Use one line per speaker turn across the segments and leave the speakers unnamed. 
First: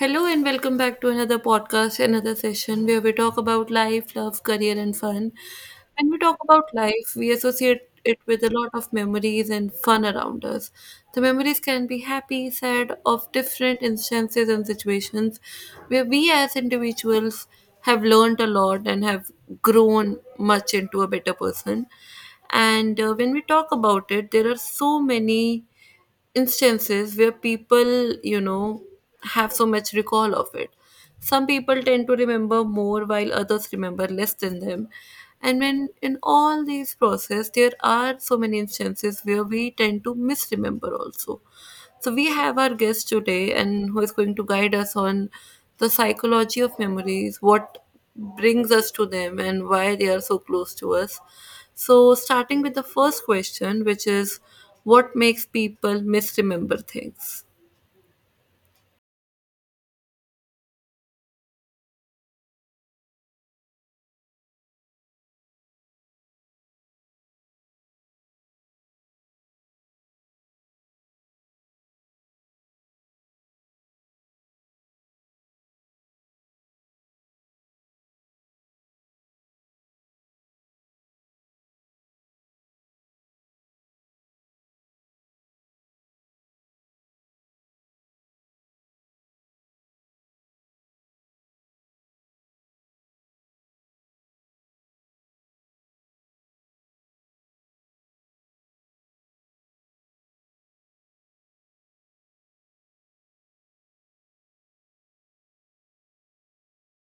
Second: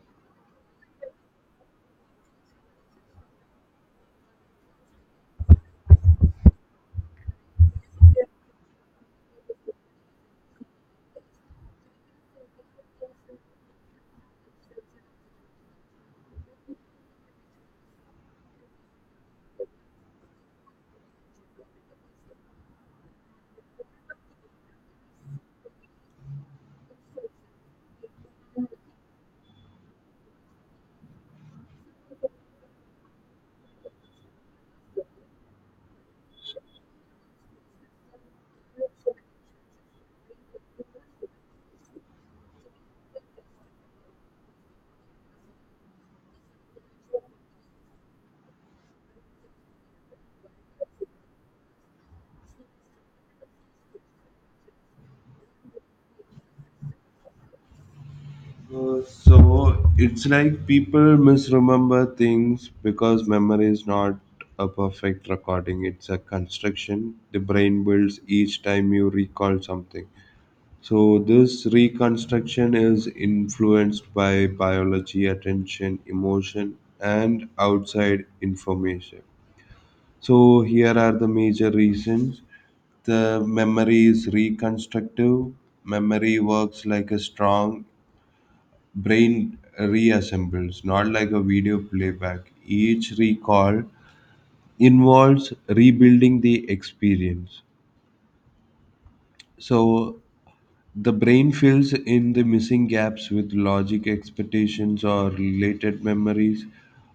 Hello and welcome back to another podcast, another session where we talk about life, love, career, and fun. When we talk about life, we associate it with a lot of memories and fun around us. The memories can be happy, sad, of different instances and situations where we as individuals have learned a lot and have grown much into a better person. And when we talk about it, there are so many instances where people have so much recall of it. Some people tend to remember more while others remember less than them. And when in all these process there are so many instances where we tend to misremember also. So we have our guest today, and who is going to guide us on the psychology of memories, what brings us to them, and why they are so close to us. So, starting with the first question, which is what makes people misremember things?
So it's like people misremember things because memory is not a perfect recording, it's a construction the brain builds each time you recall something. So this reconstruction is influenced by biology, attention, emotion, and outside information. So here are the major reasons. The memory is reconstructive. Memory works like a strong brain reassembles, not like a video playback. Each recall involves rebuilding the experience. So the brain fills in the missing gaps with logic, expectations, or related memories.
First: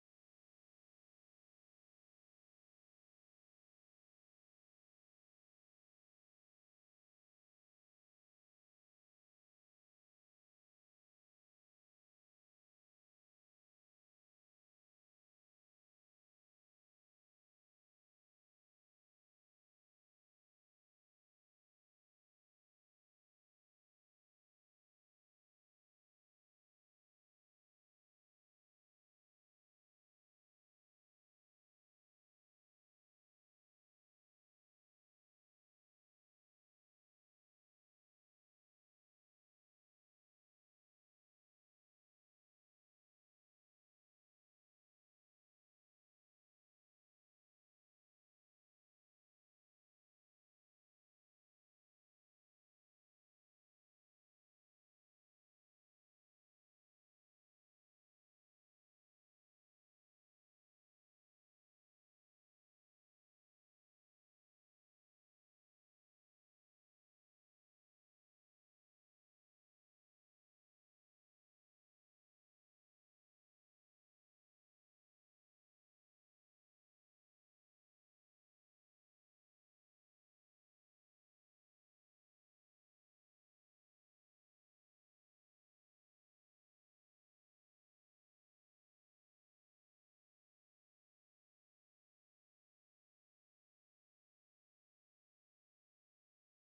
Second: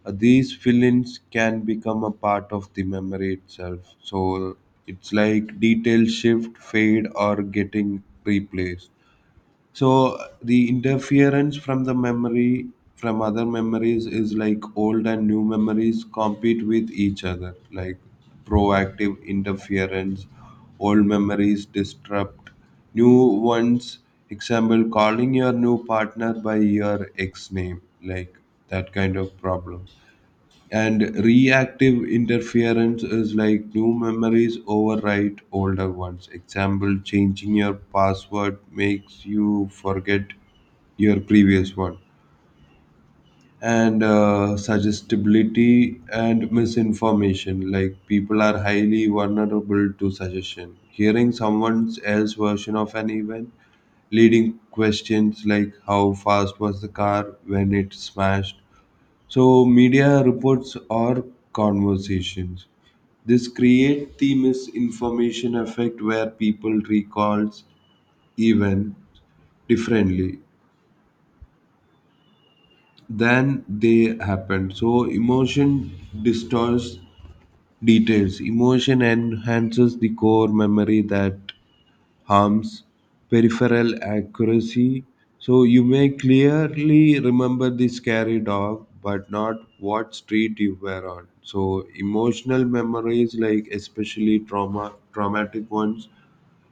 These fill ins can become a part of the memory itself. So it's like details shift, fade, or getting replaced. So the interference from the memory from other memories is like old and new memories compete with each other, like proactive interference, old memories disrupt new ones. Example, calling your new partner by your ex name, like that kind of problem. And reactive interference is like new memories overwrite older ones. Example, changing your password makes you forget your previous one. And suggestibility and misinformation, like people are highly vulnerable to suggestion. Hearing someone else's version of an event, leading questions like how fast was the car when it smashed, so media reports or conversations. This create the misinformation effect where people recalls even differently than they happened. So emotion distorts details. Emotion enhances the core memory that harms peripheral accuracy. So you may clearly remember the scary dog, but not what street you were on. So emotional memories, like especially trauma, traumatic ones,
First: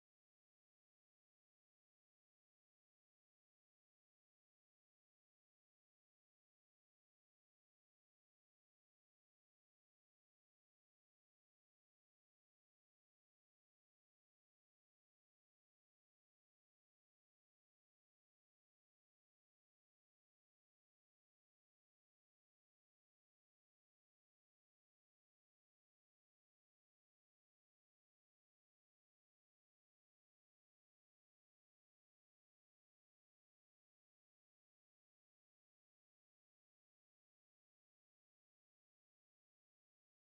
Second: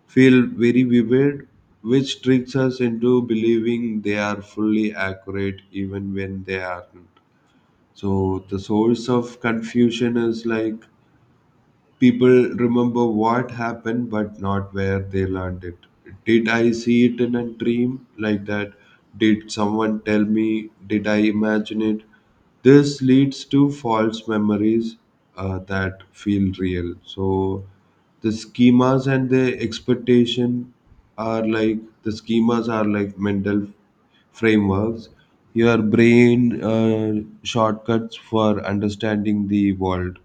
feel very vivid, which tricks us into believing they are fully accurate even when they aren't. So the source of confusion is like people remember what happened but not where they learned it. Did I see it in a dream like that? Did someone tell me? Did I imagine it? This leads to false memories that feel real. So the schemas and the expectation are like the schemas are like mental frameworks your brain shortcuts for understanding the world,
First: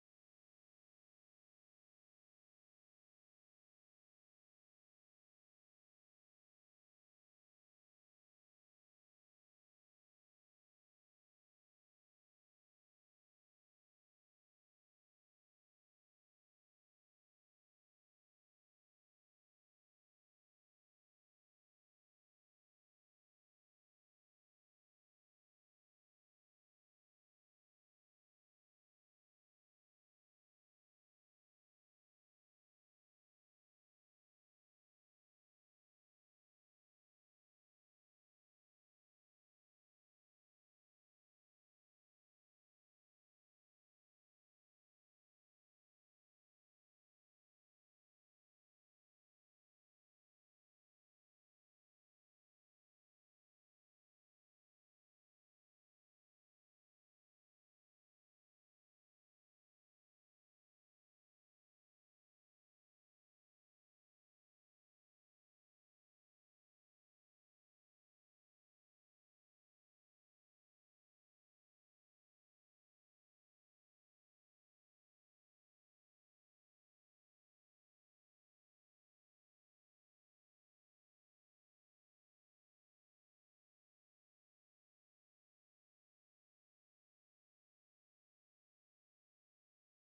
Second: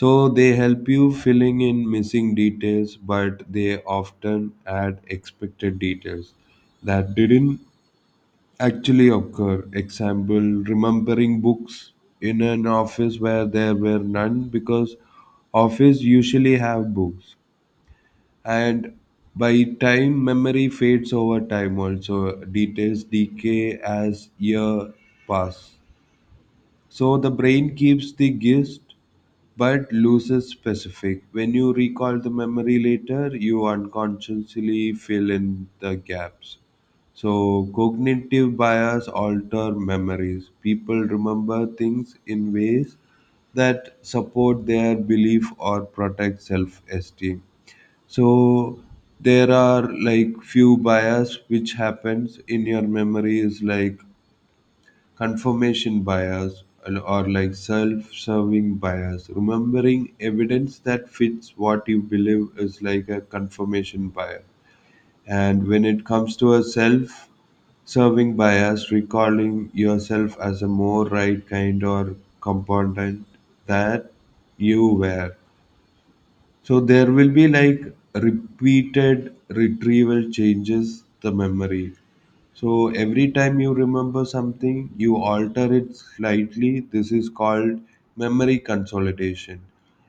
so they help you filling in missing details, but they often add expected details that didn't actually occur. Example, remembering books in an office where there were none because office usually have books. And by time memory fades over time, also details decay as year pass, so the brain keeps the gist but loses specific. When you recall the memory later, you unconsciously fill in the gaps. So, cognitive bias alter memories. People remember things in ways that support their belief or protect self-esteem. So, there are like few bias which happens in your memory is like confirmation bias and- or like self-serving bias, remembering evidence that fits what you believe is like a confirmation bias. And when it comes to a self-serving bias, recalling yourself as a more right kind or component that you were. So there will be like repeated retrieval changes the memory, so every time you remember something, you alter it slightly. This is called memory consolidation.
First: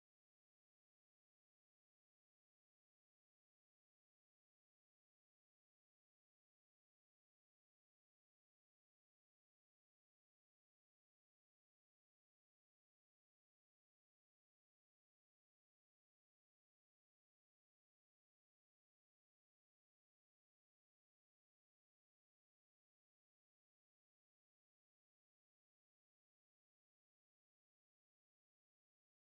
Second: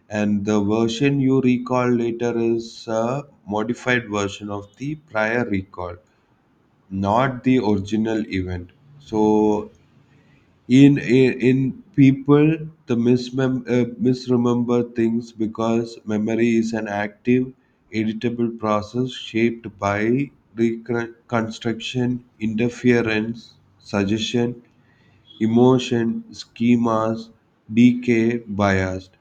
And the version you recall later is a modified version of the prior recall, not the original event. So in people the misremember things because memory is an active editable process shaped by reconstruction, interference, suggestion, emotion, schemas, decay, biased.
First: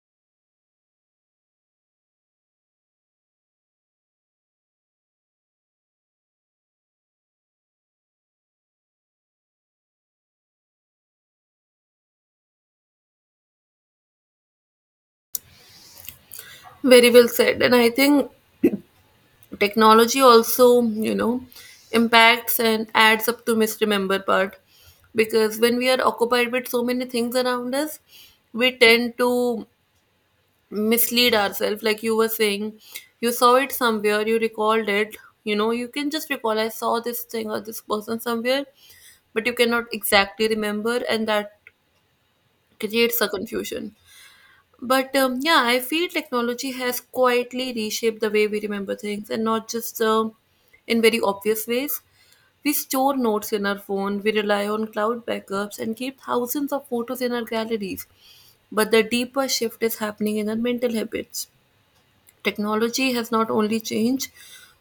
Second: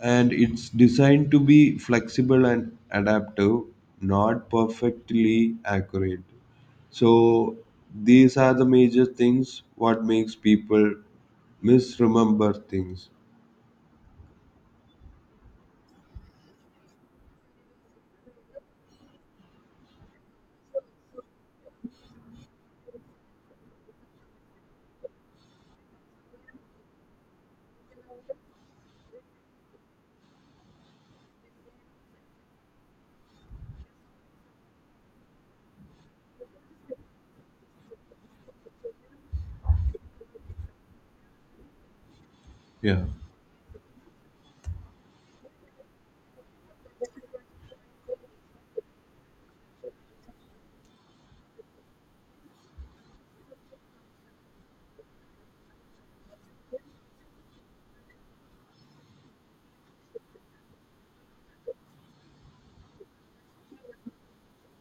And it's designed to be flexible and adaptive, not perfectly accurate. So these are the major things what makes people misremember things.
Very well said. And I think technology also impacts and adds up to misremember part because when we are occupied with so many things around us, we tend to mislead ourselves, like you were saying, you saw it somewhere, you recalled it, you can just recall, I saw this thing or this person somewhere, but you cannot exactly remember, and that
Yeah.
creates a confusion. But, yeah, I feel technology has quietly reshaped the way we remember things, and not just in very obvious ways. We store notes in our phone, we rely on cloud backups, and keep thousands of photos in our galleries, but the deeper shift is happening in our mental habits. Technology has not only changed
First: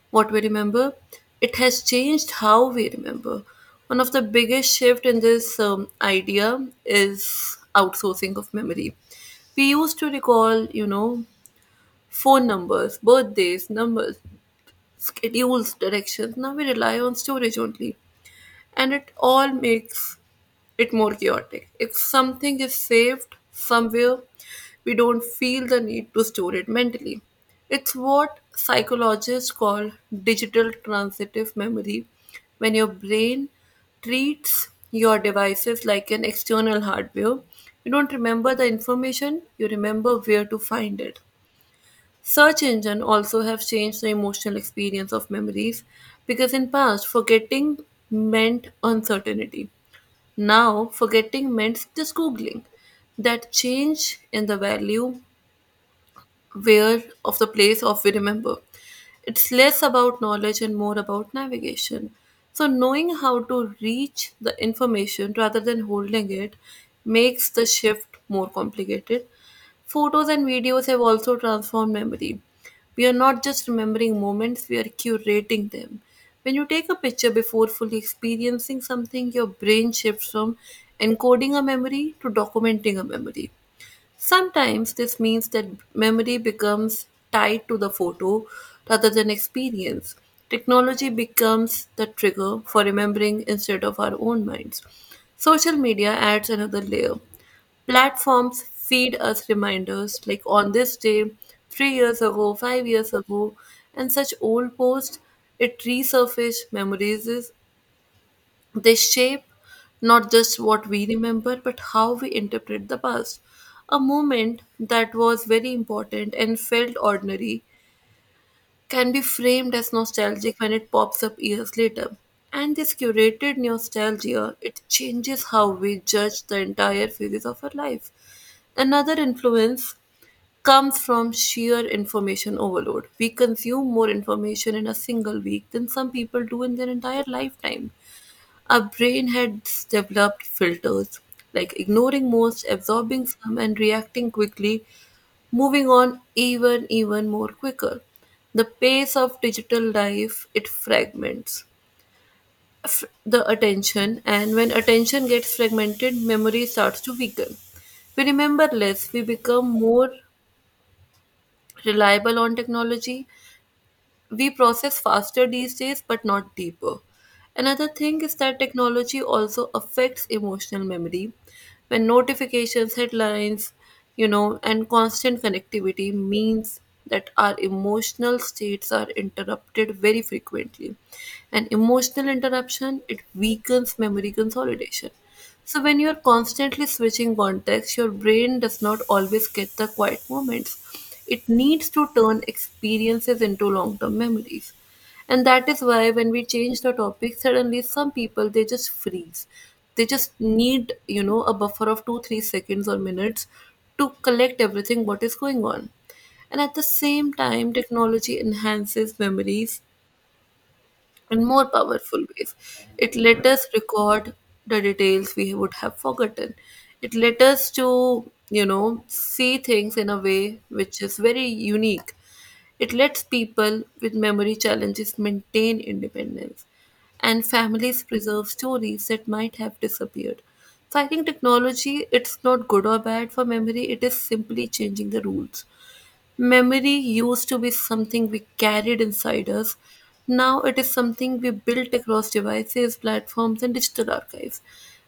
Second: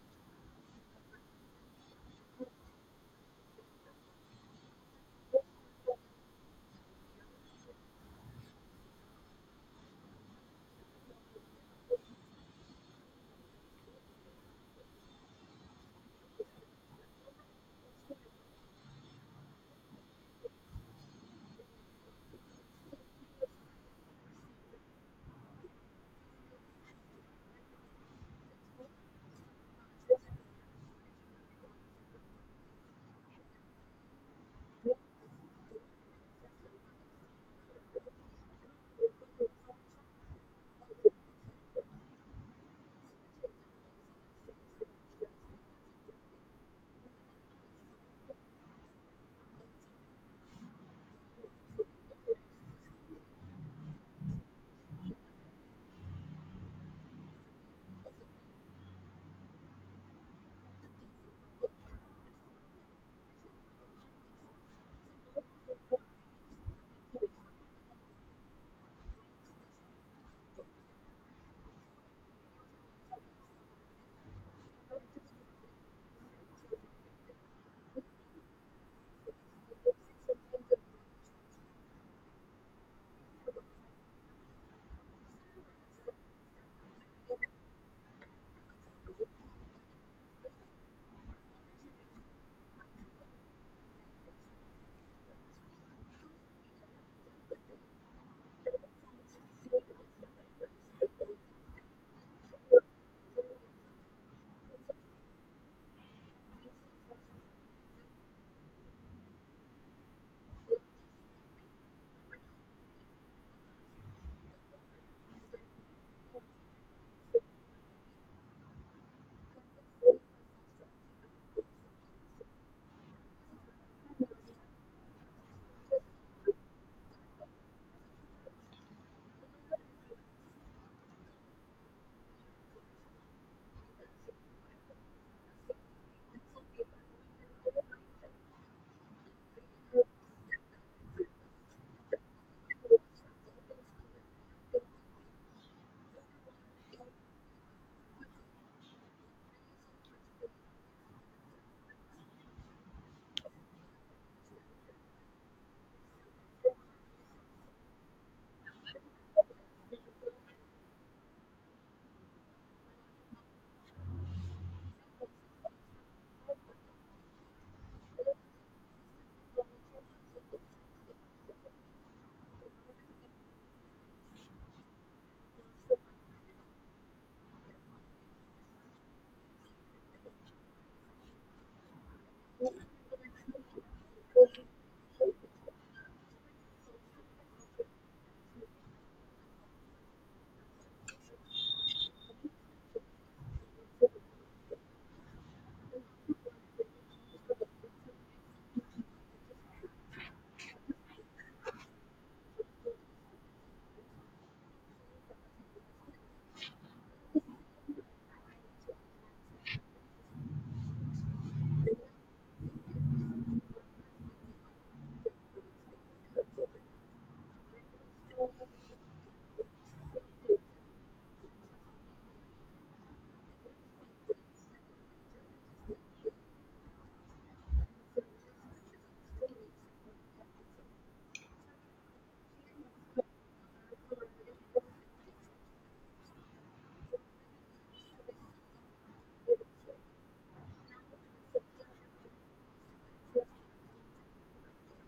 what we remember, it has changed how we remember. One of the biggest shift in this idea is outsourcing of memory. We used to recall phone numbers, birthdays, numbers, schedules, directions. Now we rely on storage only, and it all makes it more chaotic. If something is saved somewhere, we don't feel the need to store it mentally. It's what psychologists call digital transitive memory, when your brain treats your devices like an external hardware. You don't remember the information, you remember where to find it. Search engine also have changed the emotional experience of memories because in past forgetting meant uncertainty. Now forgetting meant just googling. That change in the value where of the place of we remember. It's less about knowledge and more about navigation. So, knowing how to reach the information rather than holding it makes the shift more complicated. Photos and videos have also transformed memory. We are not just remembering moments, we are curating them. When you take a picture before fully experiencing something, your brain shifts from encoding a memory to documenting a memory. Sometimes this means that memory becomes tied to the photo rather than experience. Technology becomes the trigger for remembering instead of our own minds. Social media adds another layer. Platforms feed us reminders like on this day, 3 years ago, 5 years ago, and such old posts. It resurfaces memories, they shape not just what we remember, but how we interpret the past. A moment that was very important and felt ordinary can be framed as nostalgic when it pops up years later. And this curated nostalgia, it changes how we judge the entire phases of our life. Another influence comes from sheer information overload. We consume more information in a single week than some people do in their entire lifetime. Our brain has developed filters, like ignoring most, absorbing some, and reacting quickly, moving on even more quicker. The pace of digital life, it fragments the attention, and when attention gets fragmented, memory starts to weaken. We remember less, we become more reliable on technology, we process faster these days but not deeper. Another thing is that technology also affects emotional memory, when notifications, headlines, and constant connectivity means that our emotional states are interrupted very frequently, and emotional interruption it weakens memory consolidation. So when you're constantly switching contexts, your brain does not always get the quiet moments. It needs to turn experiences into long-term memories. And that is why when we change the topic, suddenly some people they just freeze. They just need a buffer of two, 3 seconds or minutes to collect everything what is going on. And at the same time, technology enhances memories in more powerful ways. It let us record the details we would have forgotten. It let us to see things in a way which is very unique. It lets people with memory challenges maintain independence and families preserve stories that might have disappeared. So I think technology it's not good or bad for memory, it is simply changing the rules. Memory used to be something we carried inside us. Now it is something we built across devices, platforms, and digital archives.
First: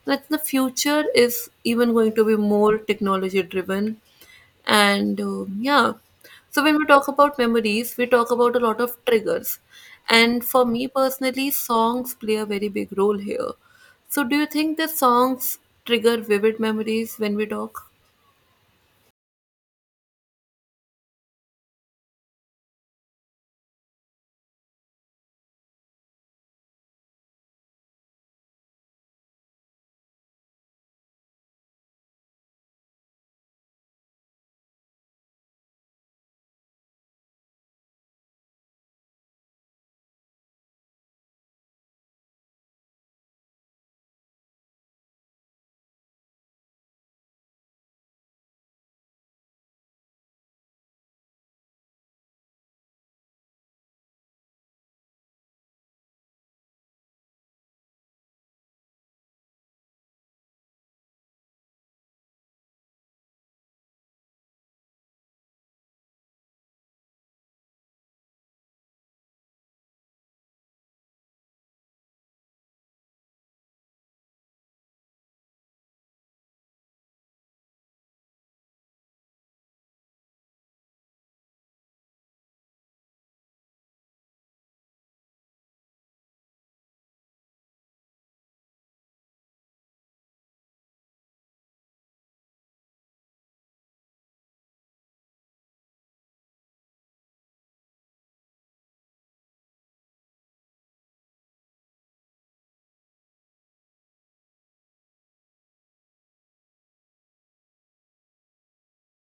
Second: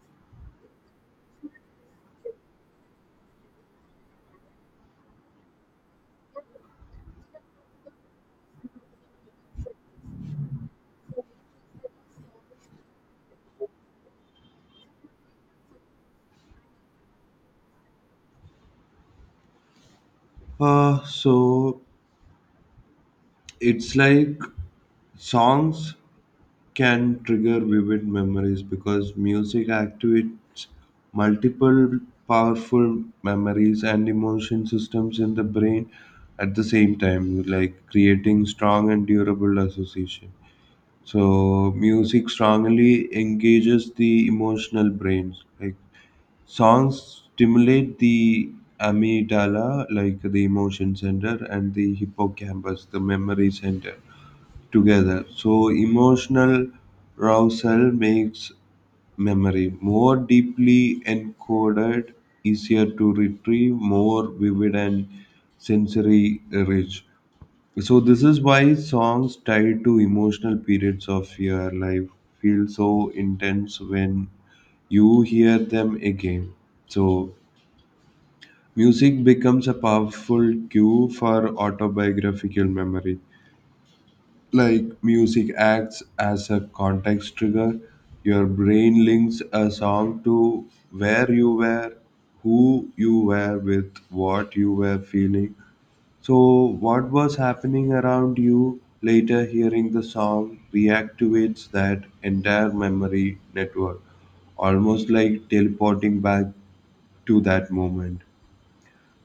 Like the future is even going to be more technology driven. And, yeah, so when we talk about memories, we talk about a lot of triggers. And for me personally, songs play a very big role here. So do you think the songs trigger vivid memories when we talk?
So it's like songs can trigger vivid memories because music activates multiple powerful memories and emotion systems in the brain at the same time, like creating strong and durable association. So music strongly engages the emotional brains. Like songs stimulate the amygdala, like the emotion center, and the hippocampus, the memory center together. So emotional arousal makes memory more deeply encoded, easier to retrieve, more vivid and sensory rich. So this is why songs tied to emotional periods of your life feel so intense when you hear them again. So music becomes a powerful cue for autobiographical memory, like music acts as a context trigger. Your brain links a song to where you were, who you were with, what you were feeling, so what was happening around you. Later, hearing the song reactivates that entire memory network, almost like teleporting back to that moment.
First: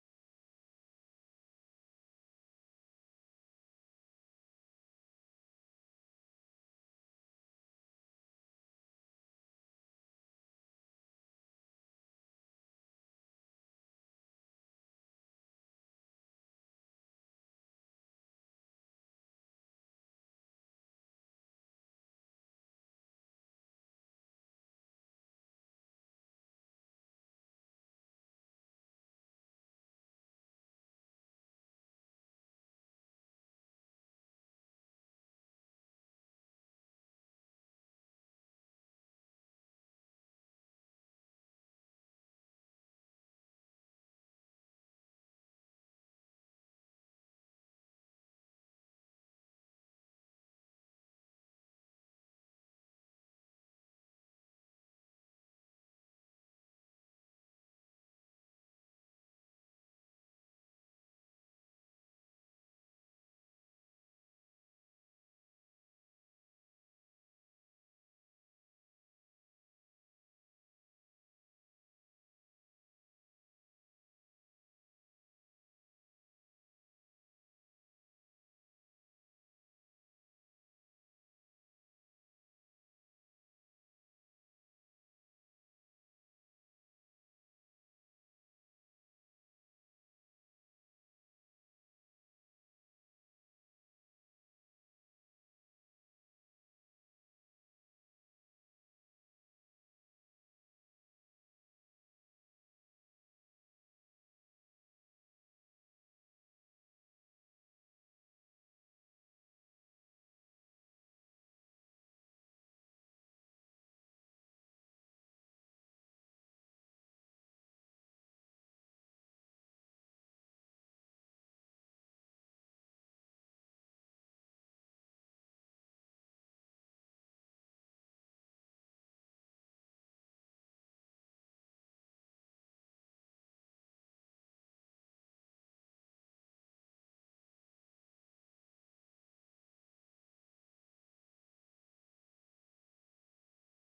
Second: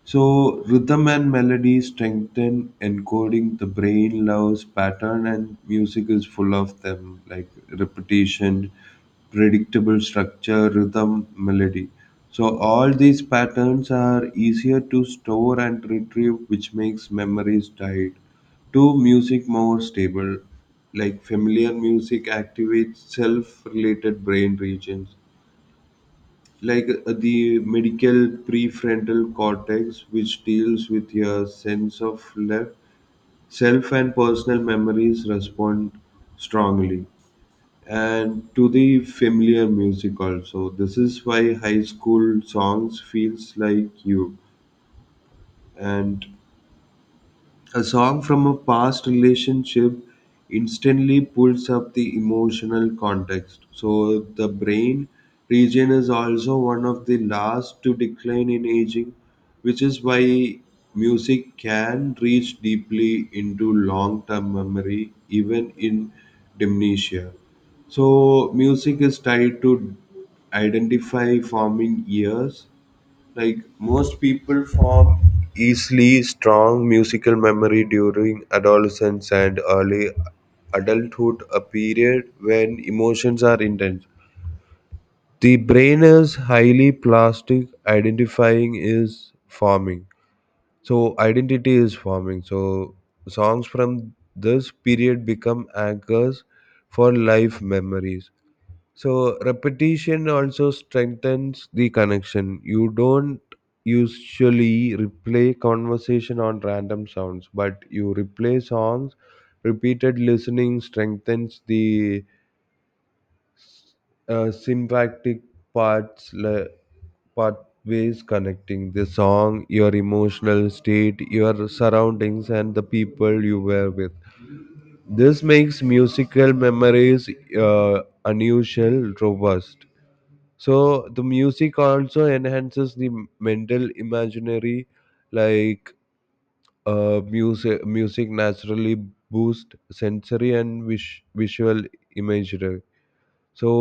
So rhythm and melody strengthen encoding. The brain loves pattern, and music is full of them, like repetition, predictable structure, rhythm, melody. So all these patterns are easier to store and retrieve, which makes memories tied to music more stable. Like familiar music activates self-related brain regions like the medical prefrontal cortex, which deals with your sense of self and personal memories, respond strongly. And to the familiar music also. This is why high school songs feels like you. And a song from a past relationship instantly pulls up the emotional context. So the brain region is also one of the last to decline in aging, which is why music can reach deeply into long-term memory even in dementia. So music is tied to identify forming years, like most people form easily strong musical memory during adolescence and early adulthood, a period when emotions are intense. The brain is highly plastic, identifying is forming. So identity is forming. So songs from this period become anchors for life memories. So repetition also strengthens the connection. You don't usually replay conversation on random sounds, but you replay songs. Repeated listening strengthens the sympathic parts pathways connecting the song, your emotional state, your surroundings, and the people you were with. This makes musical memories unusual, robust. So the music also enhances the mental imaginary, like music naturally boost sensory and visual imagery. So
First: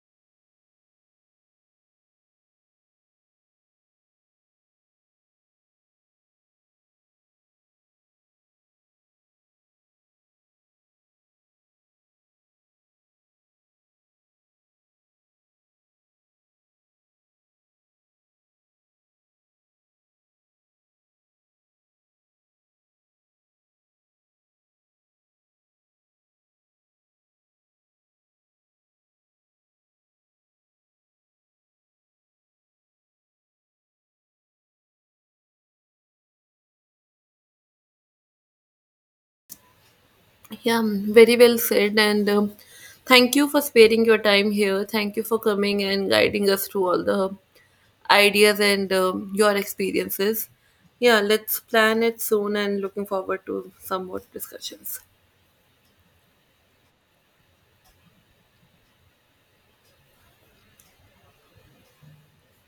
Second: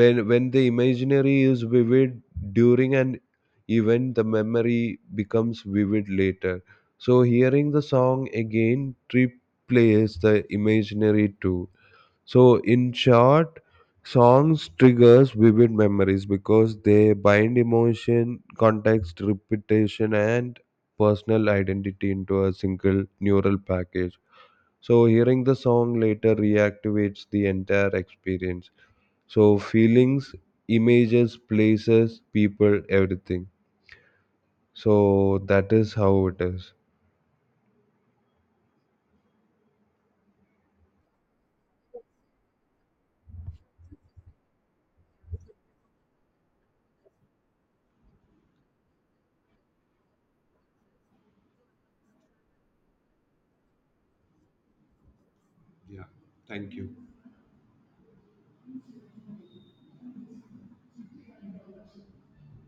when the imaginary is vivid during an event, the memory becomes vivid later. So hearing the song again replays the imaginary too. So in short, songs triggers vivid memories because they bind emotion, context, repetition, and personal identity into a single neural package. So hearing the song later reactivates the entire experience. So feelings, images, places, people, everything. So that is how it is.
Yeah, very well said. And thank you for sparing your time here. Thank you for coming and guiding us through all the ideas and your experiences. Yeah, let's plan it soon and looking forward to some more discussions.